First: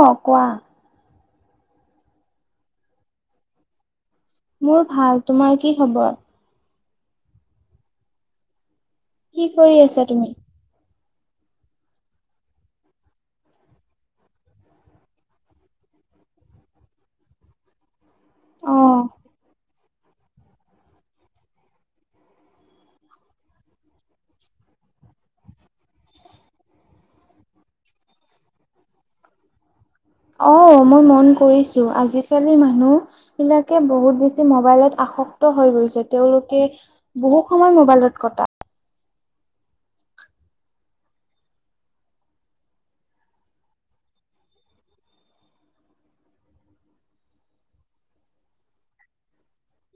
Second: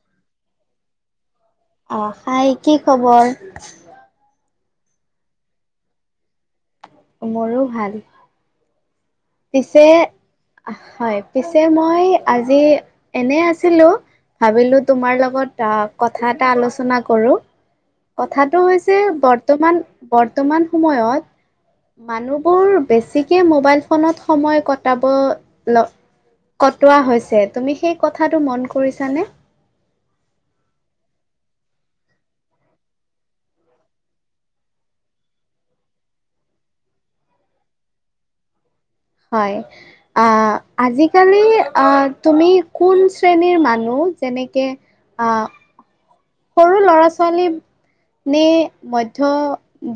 অ', কোৱা। অ', হাই কি খবৰ? মোৰ ভাল, তোমাৰ কি খবৰ? মোৰো ভাল, কি কৰি পিছে, আছা তুমি হয় পিছে মই আজি এনে আছিলো ভাবিলো তোমাৰ লগত অ' কথা এটা আলোচনা কৰোঁ। কথাটো অ হৈছে, বৰ্তমান-বৰ্তমান সময়ত মানুহবোৰ বেছিকে মোবাইল ফোনত সময় কটাব ল কটোৱা হৈছে, তুমি সেই কথাটো মন কৰিছানে? অ', মই মন কৰিছো, আজিকালি মানুহ বিলাকে বহুত বেছি ম'বাইলত আ সক্ত হৈ গৈছে, তেওঁলোকে বহু সময় মোবাইলত কটায় হয়, আ আজিকালি অ', তুমি কোন শ্ৰেণীৰ মানুহ যেনেকে আ সৰু ল'ৰা ছোৱালী নে মধ্য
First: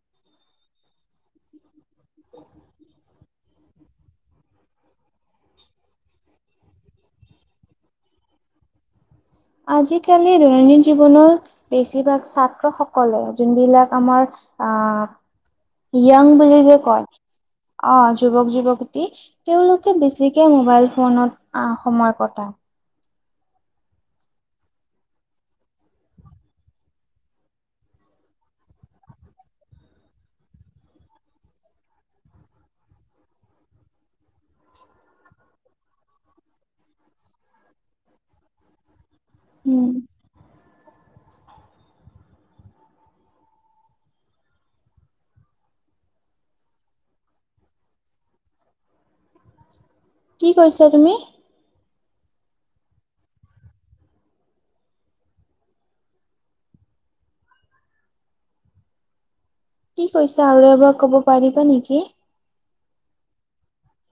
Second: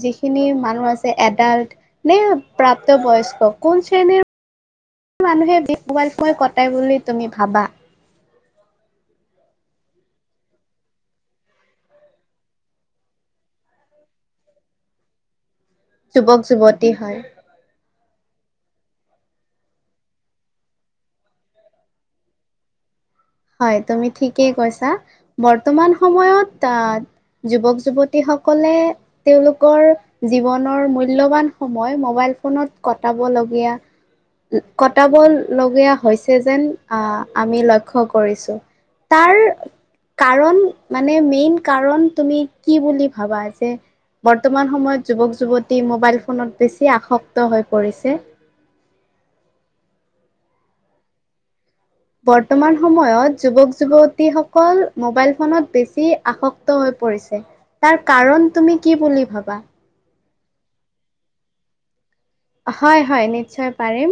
যিখিনি মানুহ আছে, এডাল্ট নে প্ৰাপ্ত বয়স্ক, কোন শ্ৰেণীৰ মানুহে [unintelligible] মোবাইল [unintelligible] কটায় বুলি তুমি ভাবা? আজিকালি দৈনন্দিন জীৱনত বেছিভাগ ছাত্ৰসকলে, যোনবিলাক আমাৰ অ'। য়ং যুৱক বুলি যে যুৱতী কয়, হয়, অ' যুৱক যুৱতী, তেওঁলোকে বেছিকে মোবাইল ফোনত সময় কটায়। হয়, তুমি ঠিকেই কৈছা, বৰ্তমান সময়ত যুৱক যুৱতী সকলে তেওঁলোকৰ জীৱনৰ মূল্যৱান সময় ম'বাইল ফোনত কটাব বলগীয়া-কটাবলীয়া হৈছে যেন আ, আমি লক্ষ্য ক্ষ কৰিছোঁ, তাৰ উম কাৰণ মানে মেইন কাৰণ তুমি কি বুলি ভাবা যে বৰ্তমান সময়ত যুৱক যুৱতী মোবাইল ফোনত বেছি আসক্ত হৈ পৰিছে। কি কৈছা তুমি? বৰ্তমান সময়ত যুৱক যুৱতীসকল মোবাইল ফোনত বেছি আসক্ত হৈ পৰিছে, তাৰ কাৰণ তুমি কি বুলি ভাবা? কি কৈছা আৰু এবাৰ ক'ব পাৰিবা নেকি? হয় হয়, নিশ্চয় পাৰিম।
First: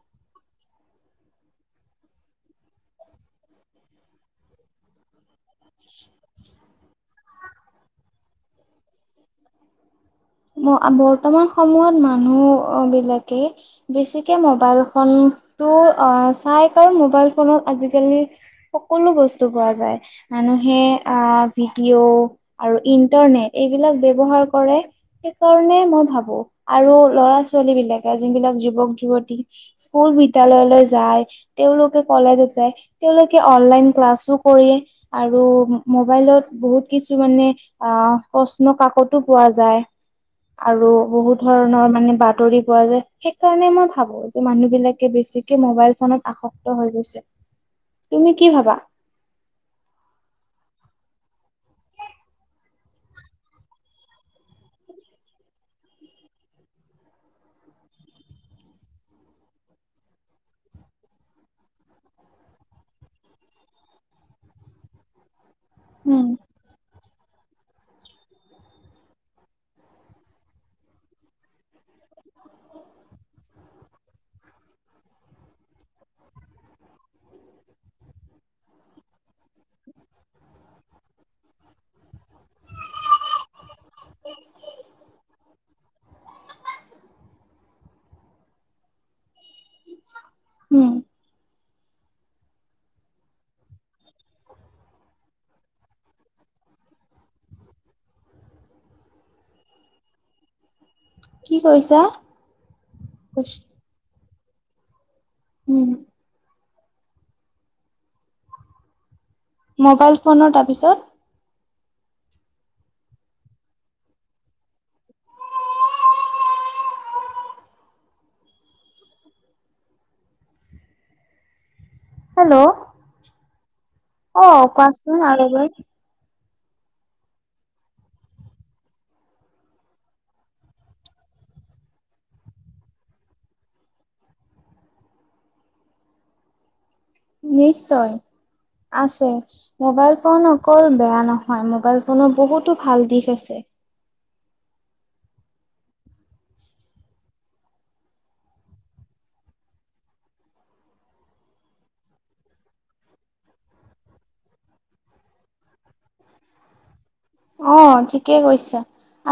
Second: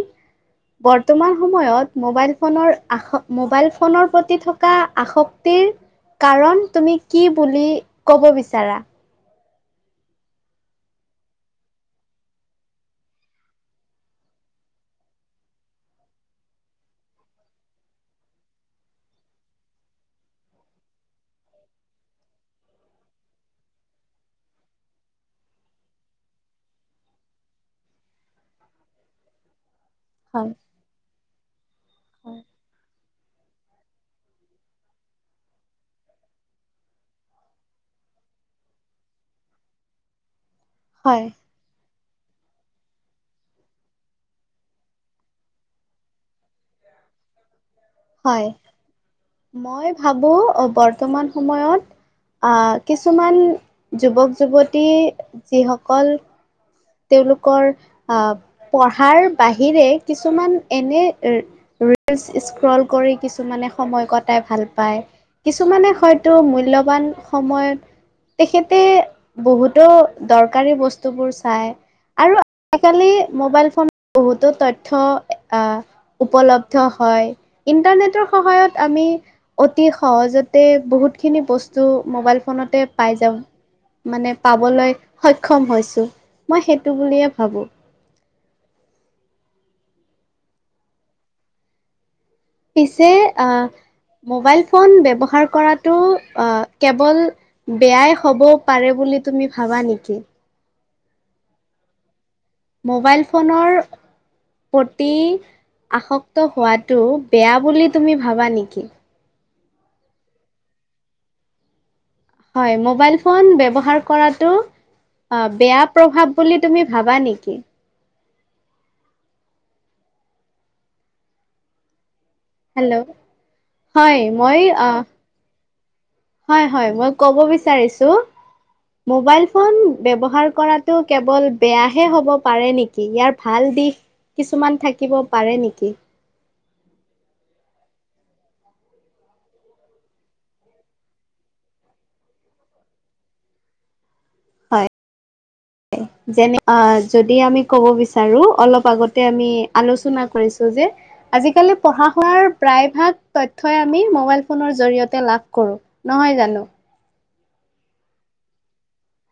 বৰ্তমান সময়ত মোবাইল ফোনৰ আস-মোবাইল ফোনৰ প্ৰতি থকা আসক্তি কি কাৰণ তুমি কি বুলি ক'ব বিচাৰা? বৰ্তমান সময়ত মানুহ বিলাকে বেছিকে মোবাইলখন তো অ' চাই কাৰ মোবাইল ফোনত আজিকালি সকলো বস্তু পোৱা যায়। মানুহে আহ ভিডিঅ' আৰু ইন্টাৰনেট এইবিলাক ব্যৱহাৰ কৰে। সেইকাৰণে মই ভাবোঁ আৰু ল'ৰা ছোৱালী বিলাকে যোন বিলাক যুৱক যুৱতী স্কুল হয় বিদ্যয়ালয়লৈ যায়। তেওঁলোকে হয় কলেজত যায়, তেওঁলোকে অনলাইন ক্লাছো কৰে আৰু মোবাইলত বহুত কিছু মানে অ' প্ৰশ্ন কাকতো পোৱা যায়। আৰু হয় বহুত ধৰণৰ মানে বাট আঁতৰি পোৱা যায়। সেইকাৰণে মই ভাবোঁ যে মানুহ বিলাকে বেছিকে মবাইল ফোনত আসক্ত হৈ গৈছে। তুমি হয়, কি ভাবা? মই ভাবোঁ বৰ্তমান সময়ত আহ কিছুমান যুৱক যুৱতী যিসকল তেওঁলোকৰ আহ পঢ়াৰ বাহিৰে কিছুমান এনে এ ৰীলচ স্ক্ৰল কৰি কিছুমানে সময় কটাই ভাল পায়। কিছুমানে উম হয়তো মূল্যৱান সময়ত তেখেতে বহুতো দৰকাৰী বস্তুবোৰ চায়। আৰু সেইকালি মোবাইল ফোন বহুতো তথ্য আহ উপলব্ধ হয়। ইণ্টাৰনেটৰ সহায়ত আমি অতি সহজতে বহুতখিনি বস্তু মোবাইল ফোনত টে পাই যাওঁ মানে পাবলৈ সক্ষম হৈছোঁ। মই সেইটো বুলিয়ে ভাবোঁ। উম। পিছে আহ। মোবাইল ফোন ব্যৱহাৰ কৰাতটো কেৱল বেয়াই হ'ব পাৰে বুলি বুলি তুমি ভাবা নেকি? কি কৈছা? মোবাইল ফোনৰ প্ৰতি উম আসক্ত হোৱাত টো বেয়া বুলি তুমি ভাবা নেকি? ম'বাইল ফোনৰ তাৰপিছত! হয় মোবাইল ফোন ব্যৱহাৰ কৰাটো অ বেয়া প্ৰভাৱ বুলি তুমি ভাবা নেকি? হেল্ল' হয় অ মই আহ কোৱাচোন আৰু এবাৰ। হয় হয় মই কব বিচাৰিছো। মোবাইল ফোন ব্যৱহাৰ কৰাটো কেৱল বেয়াহে হব পাৰে নেকি? ইয়াৰ ভাল। দিশ কিছুমান থাকিব পাৰে নেকি। নিশ্চয়। আছে মোবাইল ফোন অকল বেয়া নহয় মোবাইল ফোনৰ বহুতো ভাল দিশ আছে। হয়। যেনে অ যদি আমি কব বিচাৰো অলপ আগতে আমি আলোচনা কৰিছো যে আজিকালি পঢ়া শুনাৰ প্ৰায়ভাগ তথ্যই আমি মবাইল ফোনৰ জৰিয়তে লাভ কৰো নহয় জানো? [inaudible] [unintelligible] অ', ঠিকেই কৈছা।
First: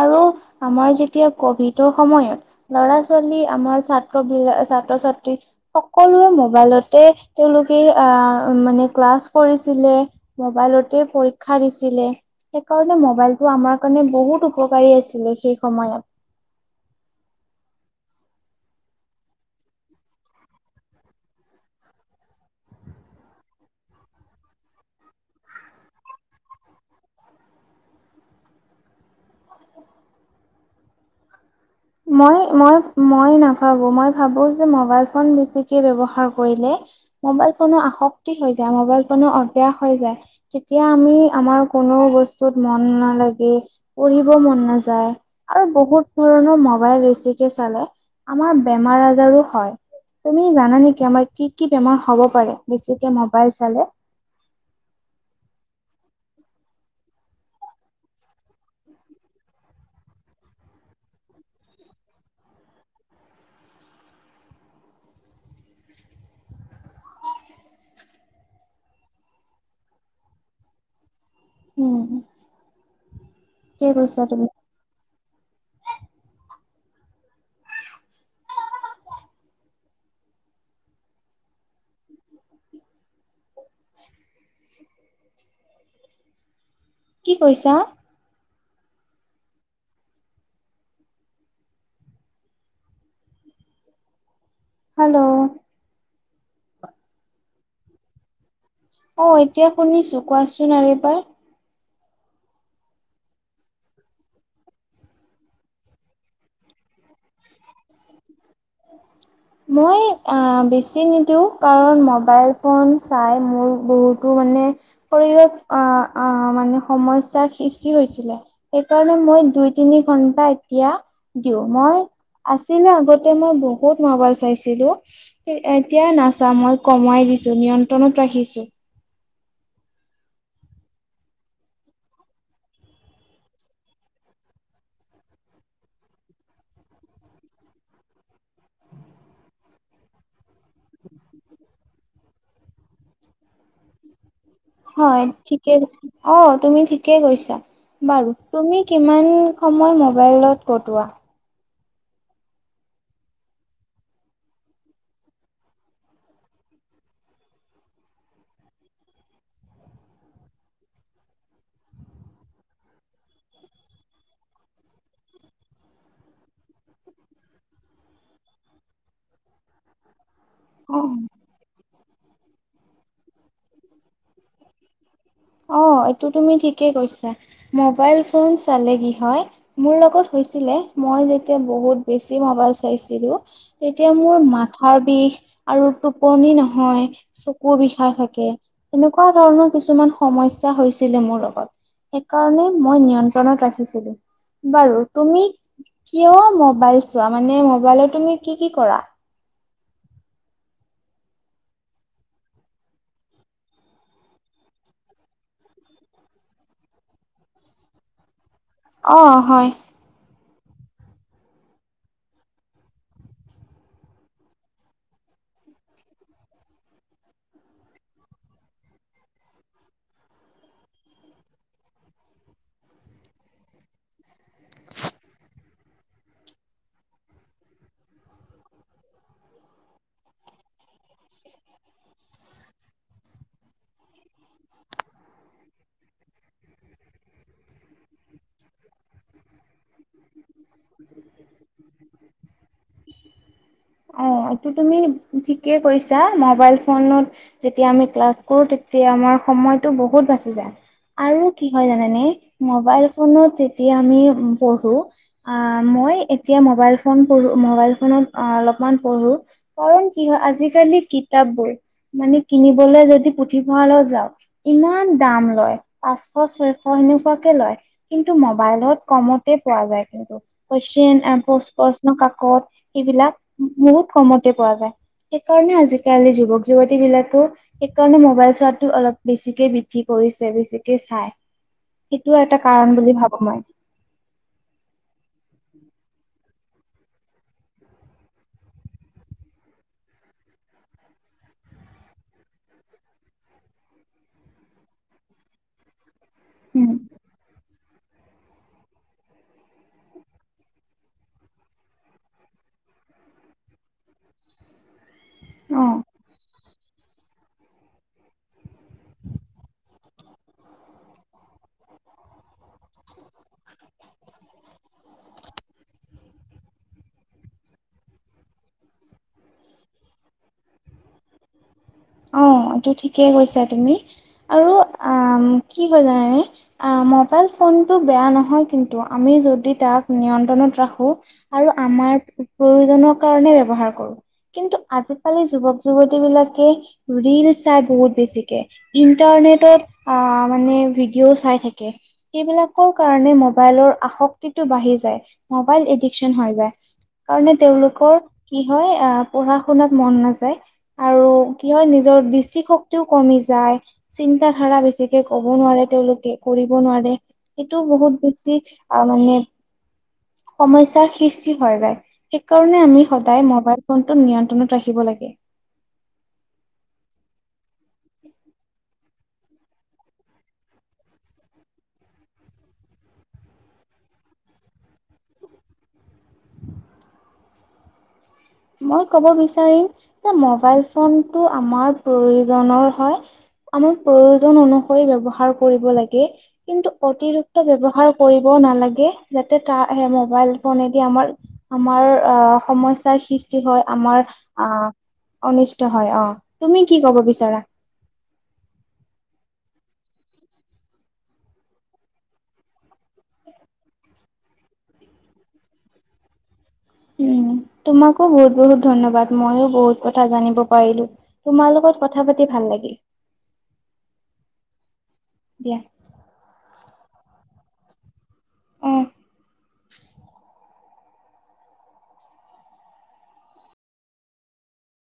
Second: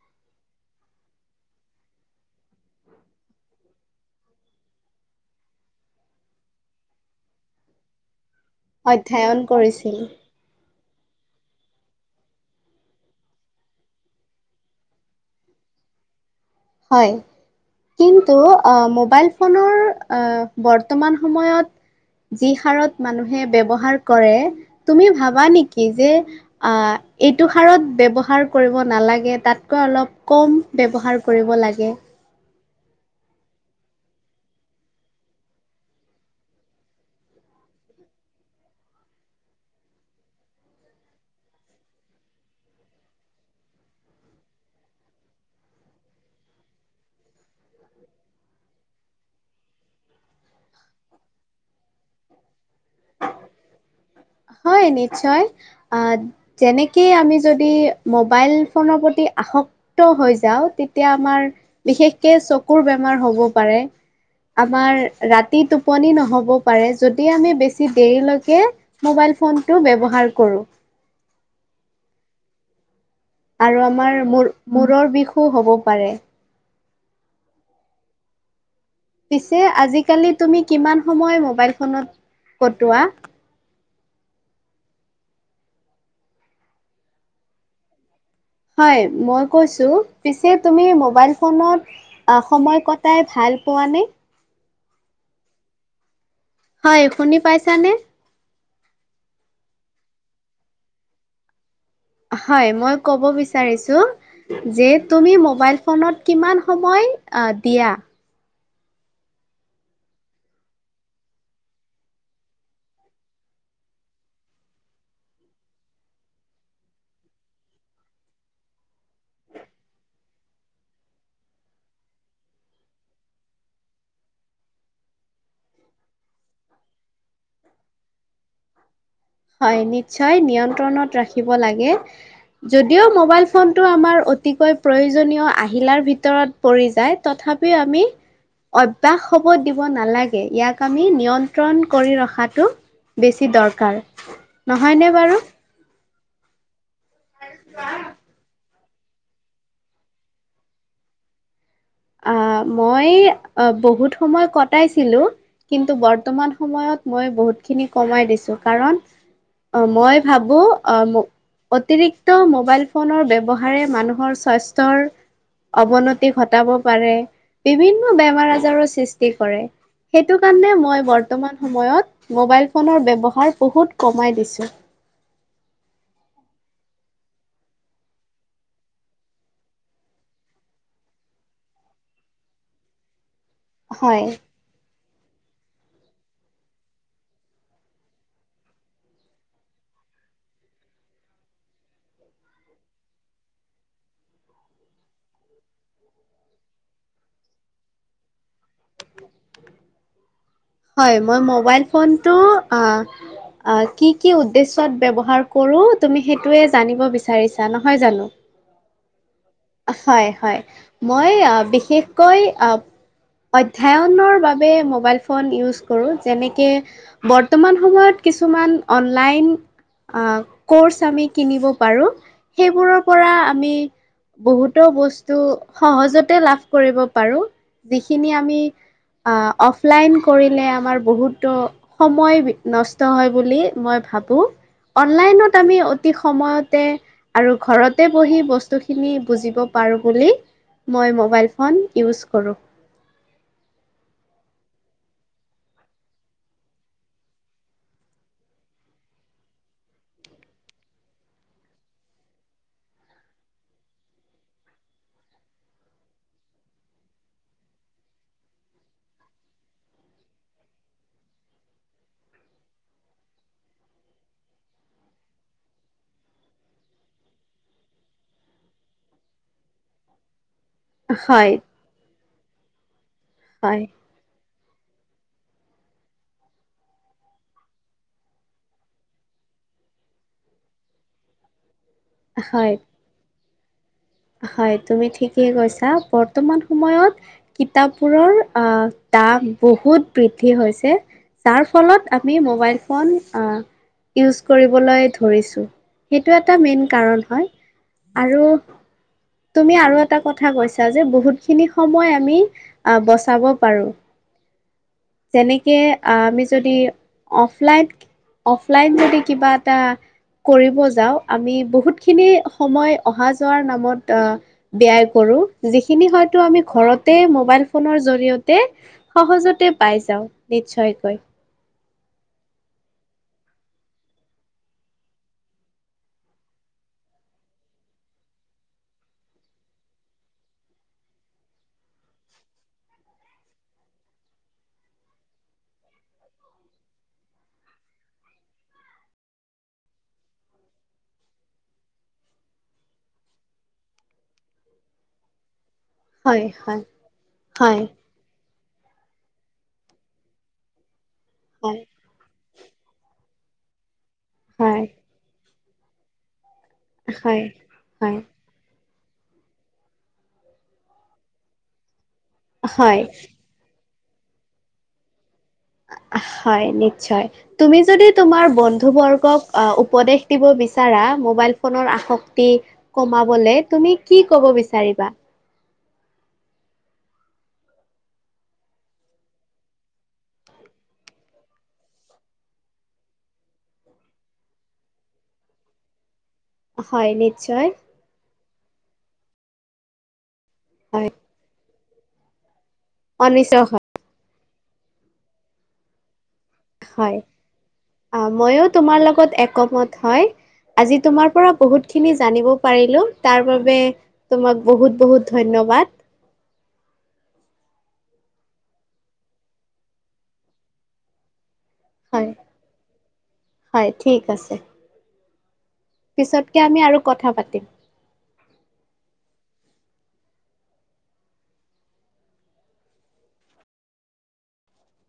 আৰু আমাৰ যেতিয়া ক'ভিডৰ সময়ত, ল'ৰা-ছোৱালী আমাৰ ছাত্ৰবিলাক-ছাত্ৰ [unintelligible] ছাত্ৰ-ছাত্ৰী, সকলোৱে মোবাইলতে, তেওঁলোকে আ মানে ক্লাছ অধ্যয়ন কৰিছিলে, কৰিছিল ম'বাইলতে পৰীক্ষা দিছিলে সেইকাৰণে ম'বাইলটো আমাৰ কাৰণে বহুত উপকাৰী আছিলে সেই সময়ত। হয়। কিন্তু অ মোবাইল ফোনৰ অ বৰ্তমান সময়ত যি হাৰত মানুহে ব্যৱহাৰ কৰে তুমি ভাবা নেকি যে আহ এইটো হাৰত ব্যৱহাৰ কৰিব নালাগে, তাতকৈ অলপ কম ব্যৱহাৰ কৰিব লাগ মই, মই মই নাভাবোঁ, মই ভাবোঁ যে মবাইল ফোন বেছিকে ব্যৱহাৰ কৰিলে, মবাইল ফোনৰ [inaudible] শক্তি হৈ যায়, মবাইল ফোনৰ অভ্যাস হৈ যায়। তেতিয়া আমি আমাৰ কোনো বস্তুত মন নালাগে, পঢ়িব মন নাযায় আৰু বহুত পুৰণা ম'ব ম'বাইল বেছিকে চালে আমাৰ বেমাৰ-আজাৰো হয়। তুমি জানা নেকি আমাৰ কি কি বেমাৰ হ'ব পাৰে বেছিকে ম'বাইল চালে? হয় নিশ্চয়, আ' যেনেকে আমি যদি ম'বাইল ফোনৰ প্ৰতি আসক্ আসক্ত হৈ যাওঁ, তেতিয়া আমাৰ বিশেষকে চকুৰ বেমাৰ হ'ব পাৰে। আমাৰ ৰাতি টোপনি নহ'ব পাৰে, যদি আমি বেছি দেৰিলৈকে ম'বাইল ফো ফোনটো ব্যৱহাৰ কৰোঁ। উম। আৰু কি আমাৰ কৈছা তুমি মূৰ-মূৰৰ বিষো হ'ব পাৰে। পিছে আজিকালি তুমি কিমান সময় ম'বাইল ফোনত কটোৱা? [inaudible] কি কৈছা? হয়, মই কৈছোঁ, পিছে তুমি ম'বাইল ফোনত সময় কটাই ভাল ভাল পোৱা নে? হেল্ল' হয়, শুনি পাইছানে? অ', এতিয়া শুনিছোঁ, কোৱাচোন আৰু এবাৰ। হয়, মই ক'ব বিচাৰিছোঁ, যে তুমি ম'বাইল ফোনত কিমান সময় অ' দিয়া? মই বেছি নিদিওঁ, কাৰণ ম'বাইল ফোন চাই মোৰ বহুতো মানে মানে শৰীৰত অ'-অ' মানে সমস্যাৰ সৃষ্টি হৈছিলে, সেইকাৰণে মই দুই তিনি ঘন্টা এতিয়া দিওঁ, মই আছিলে আগত আগতে মই বহুত ম'বাইল চাইছিলোঁ, এতিয়া নাচাওঁ, মই কমাই দিছোঁ, নিয়ন্ত্ৰণত ৰাখ ৰাখিছোঁ। হয় নিশ্চয়, নিয়ন্ত্ৰণত ৰাখিব লাগে, যদিও ম'বাইল ফোনটো আমাৰ অতিকৈ প্ৰয়োজনীয় আহিলাৰ ভিতৰত পৰি যায়, তথাপিও আমি অভ্যাস হ'ব দিব নালাগে, ইয়াক আমি নিয়ন্ত্ৰণ কৰি ৰখাটো বেছি দৰকাৰ। নহয়নে হয় বাৰু? ঠিকেই, অ', তুমি ঠিকেই কৈছা, বাৰু তুমি কিমান সময় ম'বাইলত কটোৱা? আ মই বহুত সময় কটাইছিলোঁ, কিন্তু বৰ্তমান সময়ত মই বহুত খিনি কমাই দিছোঁ, কাৰণ, অ' মই ভাৱোঁ, আ অতিৰিক্ত ম'বাইল ফোনৰ ব্যৱহাৰে মানুহৰ স্বাস্থ্যৰ অৱনতি ঘটাব পাৰে, বিভিন্ন বেমাৰ আজাৰো সৃষ্টি কৰে, সেই সেইটো কাৰণে মই অ বৰ্তমান সময়ত মোবাইল ফোনৰ ব্যৱহাৰ বহুত কমাই দিছোঁ। অ', এইটো তুমি ঠিকেই কৈছা। মবাইল ফোন চালে কি হয়, মোৰ লগত [inaudible] [unintelligible] মই যেতিয়া বহুত বেছি মবাইল চাইছিলো, তেতিয়া হয়। মোৰ মাথাৰ বিষ আৰু টোপনি নহয়, চকু বিষাই থাকে। এনেকুৱা ধৰণৰ কিছুমান সমস্যা হৈছিলে মোৰ লগত, সেইকাৰণে মই নিয়ন্ত্ৰণত ৰাখিছিলো। বাৰু তুমি কিয় মোবাইল চোৱা মানে, মবাইলত তুমি কি কি কৰা? হয় মই মোবাইল ফোনটো অ' অ কি কি উদ্দেশ্যত ব্যৱহাৰ কৰো তুমি সেইটোয়ে জানিব বিচাৰিছা নহয় জানো? অহ। হয় হয় মই বিশেষকৈ আহ অধ্যয়নৰ বাবে মোবাইল ফোন ইউজ কৰো যেনেকে বৰ্তমান সময়ত কিছুমান অনলাইন আহ কৰ্চ আমি কিনিব পাৰো সেইবোৰৰ পৰা আমি বহুতো বস্তু সহজতে লাভ কৰিব পাৰো যিখিনি আমি আ, অফলাইন কৰিলে আমাৰ বহুতো সময় বি, নষ্ট হয় বুলি মই ভাবোঁ, অনলাইনত আমি অতি সময়তে আৰু ঘৰতে বহি বস্তু খিনি বুজিব পাৰোঁ বুলি, মই মোবাইল ফোন ইউজ কৰোঁ। অ', এইটো তুমি ঠিকেই কৈছা মবাইল ফোনত যেতিয়া আমি ক্লাছ কৰোঁ, তেতিয়া আমাৰ [unintelligible] সময়তটো বহুত বাছি যায়। আৰু কি হয় জানানে? মোবাইল ফোনত যেতিয়া আমি পঢ়ো আ [inaudible] মই এতিয়া মোবাইল ফোন পঢ়ো, মোবাইল ফোনত অ-অলপ [unintelligible] পঢ়োঁ, কাৰণ কি হয় আজি কালি কিতপবোৰ মানে কিনিবলৈ যদি পুথি [unintelligible] যাওঁ ইমান দাম লয়, পাঁচশ ছয়শ হেনেকোৱাকে লয়। কিন্তু মবাইল লত কমতে পোৱা যায় কিন্তু। কোৱেইছন, অ' হয় প্ৰ-প্ৰশ্নকাকত এইবিলাক হয়, বহুত কমতে পোৱা যায়। সেইকাৰণে আজিকালি যুৱক যুৱতীবিলাকো, সেইকাৰণে মোবাইল চোৱাতো অলপ বেছিকে বৃদ্ধি কৰ বেছিকে চাই সেইটোও এটা হয়, কাৰণ বুলি ভাবো মই হয় তুমি ঠিকেই কৈছা প বৰ্তমান সময়ত কিতাপবোৰৰ আহ দাম বহুত বৃদ্ধি হৈছে যাৰ ফলত আমি মোবাইল ফোন ইউজ কৰিবলৈ ধৰিছোঁ সেইটো এটা মেইন উম, কাৰণ হয় আৰু তুমি আৰু এটা কথা কৈছা যে বহুতখিনি সময় আমি আহ বচাব পাৰো যেনেকে অ'। আমি যদি অফলাইন অফলাইন যদি কিবা এটা কৰিব যাওঁ আমি বহুতখিনি সময় অহা যোৱাৰ নামত ব্যায় কৰো যিখিনি সৈতো আমি ঘৰতেই মোবাইল ফোনৰ জৰিয়তে সহজতে পাই যাওঁ নিশ্চয়কৈ অ এইটো ঠিকে কৈছা তুমি আৰু আ কি হৈ জানা নে আ ম'বাইল ফোন টো বেয়া নহয় কিন্তু আমি যদি তাক নিয়ন্ত্ৰণত ৰাখো আৰু আমাৰ প্ৰয়োজনৰ কাৰণে ব্যৱহাৰ কৰো কিন্তু আজিকালি যুৱক যুৱতী বিলাকে ৰিল চাই বহুত বেছিকে ইণ্টাৰনেটত আ মানে ভিডিঅ' চাই থাকে এইবিলাকৰ কাৰণে মোবাইলৰ আসক্তিটো বাঢ়ি যায় মবাইল এডিকচন হয় হৈ যায় হয় কাৰণে হয় তেওঁলোকৰ কি হয় আহ পঢ়া শুনাত মন নাযায় আৰু কিয় হয় নিজৰ দৃষ্টিশক্তিও কমি যায় চিন্ত ধাৰা হয় বেছিকে কব নোৱাৰে তেওঁলোকে কৰিব নোৱাৰে হয় এইটো হয় বহুত বেছি আহ মানে সমস্যাৰ সৃষ্টি হয় যায় সেইকাৰণে হয় আমি সদায় মোবাইল ফোনটোত নিয়ন্ত্ৰণত ৰাখিব লাগে অ হয় নিশ্চয় তুমি যদি তোমাৰ বন্ধু বৰ্গক উপদেশ দিব বিচাৰা মোবাইল ফোনৰ আসক্তি কমাবলে তুমি কি ক'ব বিচাৰিবা? মই ক'ব বিচাৰিম যে মোবাইল ফোনটো আমাৰ প্ৰয়োজ হয়, আমাক প্ৰয়োজন অনুসৰি ব্যৱহাৰ কৰিব লাগে কিন্তু হয় নিশ্চয় অতিৰিক্ত ব্যৱহাৰ কৰিব নালাগে যাতে তাৰ মবাইল ফনেদি হয় আমাৰ আমাৰ অ সমস্যাৰ সৃষ্টি হয় আমাৰ অ অনিষ্ট হয় অ। তুমি কি হয় ক'ব বিচাৰা? অ মইও তোমাৰ লগত একমত হয়, আজি তোমাৰ পৰা বহুত খিনি জানিব পাৰিলো তাৰ বাবে তোমাক বহুত বহুত ধন্য বাদ। উ তোমাকো বহুত বহুত ধন্যবাদ মইও বহুত কথা জানিব পাৰিলো। তোমাৰ লগত কথা হয় পাতি ভাল লাগিল হয় ঠিক আছে দিয়া। পিছতকে আমি আৰু কথা পাতিম। অ। [unintelligible]